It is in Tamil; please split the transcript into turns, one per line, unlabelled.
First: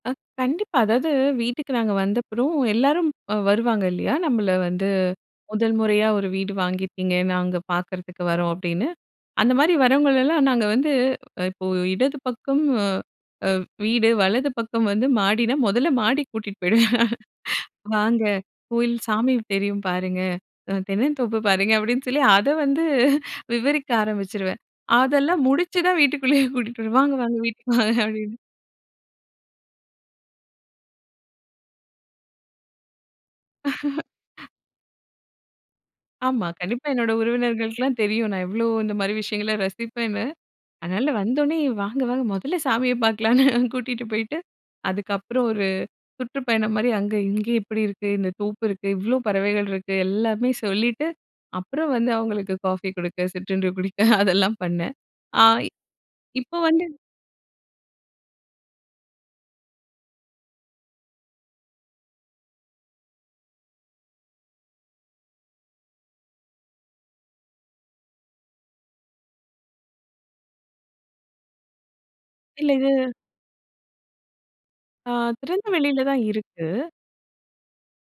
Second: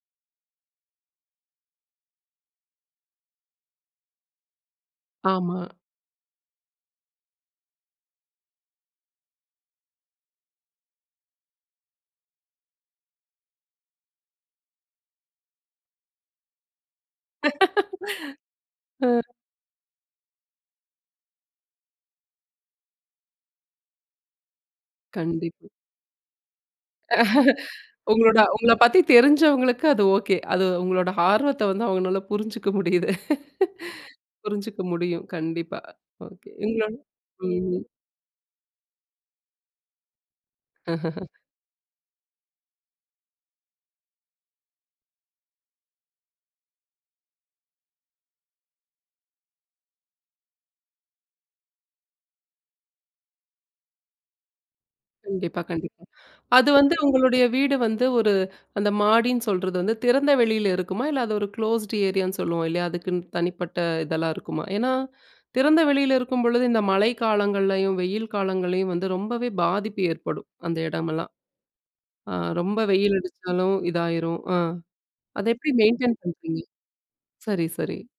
அ, கண்டிப்பா. அதாவது வீட்டுக்கு நாங்க வந்தப்புறம் எல்லாரும் வருவாங்க இல்லையா! நம்மள வந்து
ஆமா.
"முதல் முறையா ஒரு வீடு வாங்கியிருக்கீங்க, நாங்க பார்க்குறதுக்கு வரோம்," அப்படின்னு. அந்த மாதிரி வர்றவங்களெல்லாம், நாங்க வந்து இப்போ இடது பக்கம், அ அ வீடு வலது பக்கம் வந்து மாடின்னா மொதல்ல மாடிக்கு கூட்டிட்டு போயிடுவேன். "வாங்க கோயில்
ம்.
சாமி தெரியும் பாருங்க. அ தென்னந்தோப்பு பாருங்க" அப்படின்னு சொல்லி அத வந்து விவரிக்க ஆரம்பிச்சுருவேன். அதெல்லாம்
கண்டிப்பு.
முடிச்சு தான் வீட்டுக்குள்ளயே கூட்டிக்கிட்டு வருவேன். "வாங்க வாங்க வீட்டுக்கு வாங்க" அப்படின்னு.
உங்களோட உங்கள பத்தி தெரிஞ்சவங்களுக்கு அது ஓகே. அது உங்களோட ஆர்வத்தை வந்து அவங்கனால புரிஞ்சுக்க முடியுது. புரிஞ்சுக்க முடியும், கண்டிப்பா.
ஆமா,
ஓகே.
கண்டிப்பா
உங்களோட
என்னோட
ம்ஹ்ம்.
உறவினர்களுக்கெல்லாம் தெரியும். நான் எவ்ளோ இந்த மாரி விஷயங்களை ரசிப்பேன்னு. அதனால
அஹஹ.
வந்தவுடனே வாங்க வாங்க மொதல்ல சாமிய பார்க்கலான்னு, கூட்டிகிட்டு போயிட்டு. அதுக்கப்புறம் ஒரு சுற்றுப்பயணம் மாரி அங்க இங்க இப்படி இருக்கு இந்த தோப்பு இருக்கு, இவ்வளோ பறவைகள் இருக்கு, எல்லாமே சொல்லிட்டு அப்புறம் வந்து அவங்களுக்கு காஃபி கொடுக்க, சிற்றண்டு குடிக்க அதெல்லாம் பண்ணேன். ஆ,
கண்டிப்பா கண்டிப்பா.
இப்போ
அது
வந்து
வந்து உங்களுடைய வீடு வந்து, ஒரு அந்த மாடின்னு சொல்றது வந்து, திறந்த வெளில இருக்குமா, இல்ல அது ஒரு க்ளோஸ்ட் ஏரியான்னு சொல்லுவோம், இல்லையா அதுக்குன்னு தனிப்பட்ட இதெல்லா இருக்குமா? ஏன்னா, திறந்த வெளில இருக்கும்பொழுது இந்த மழை காலங்கள்லேயும், வெயில் காலங்கள்லேயும் வந்து ரொம்பவே பாதிப்பு ஏற்படும். அந்த இடமெல்லாம், ஆ
இல்ல
ரொம்ப
இது
வெயில் அடிச்சாலும் இதாயிரும். அ.
ஆ,
அத எப்படி
திறந்தவெளில
மெயின்டெய்ன்
தான்
பண்ணுறீங்க.
இருக்கு.
சரி சரி.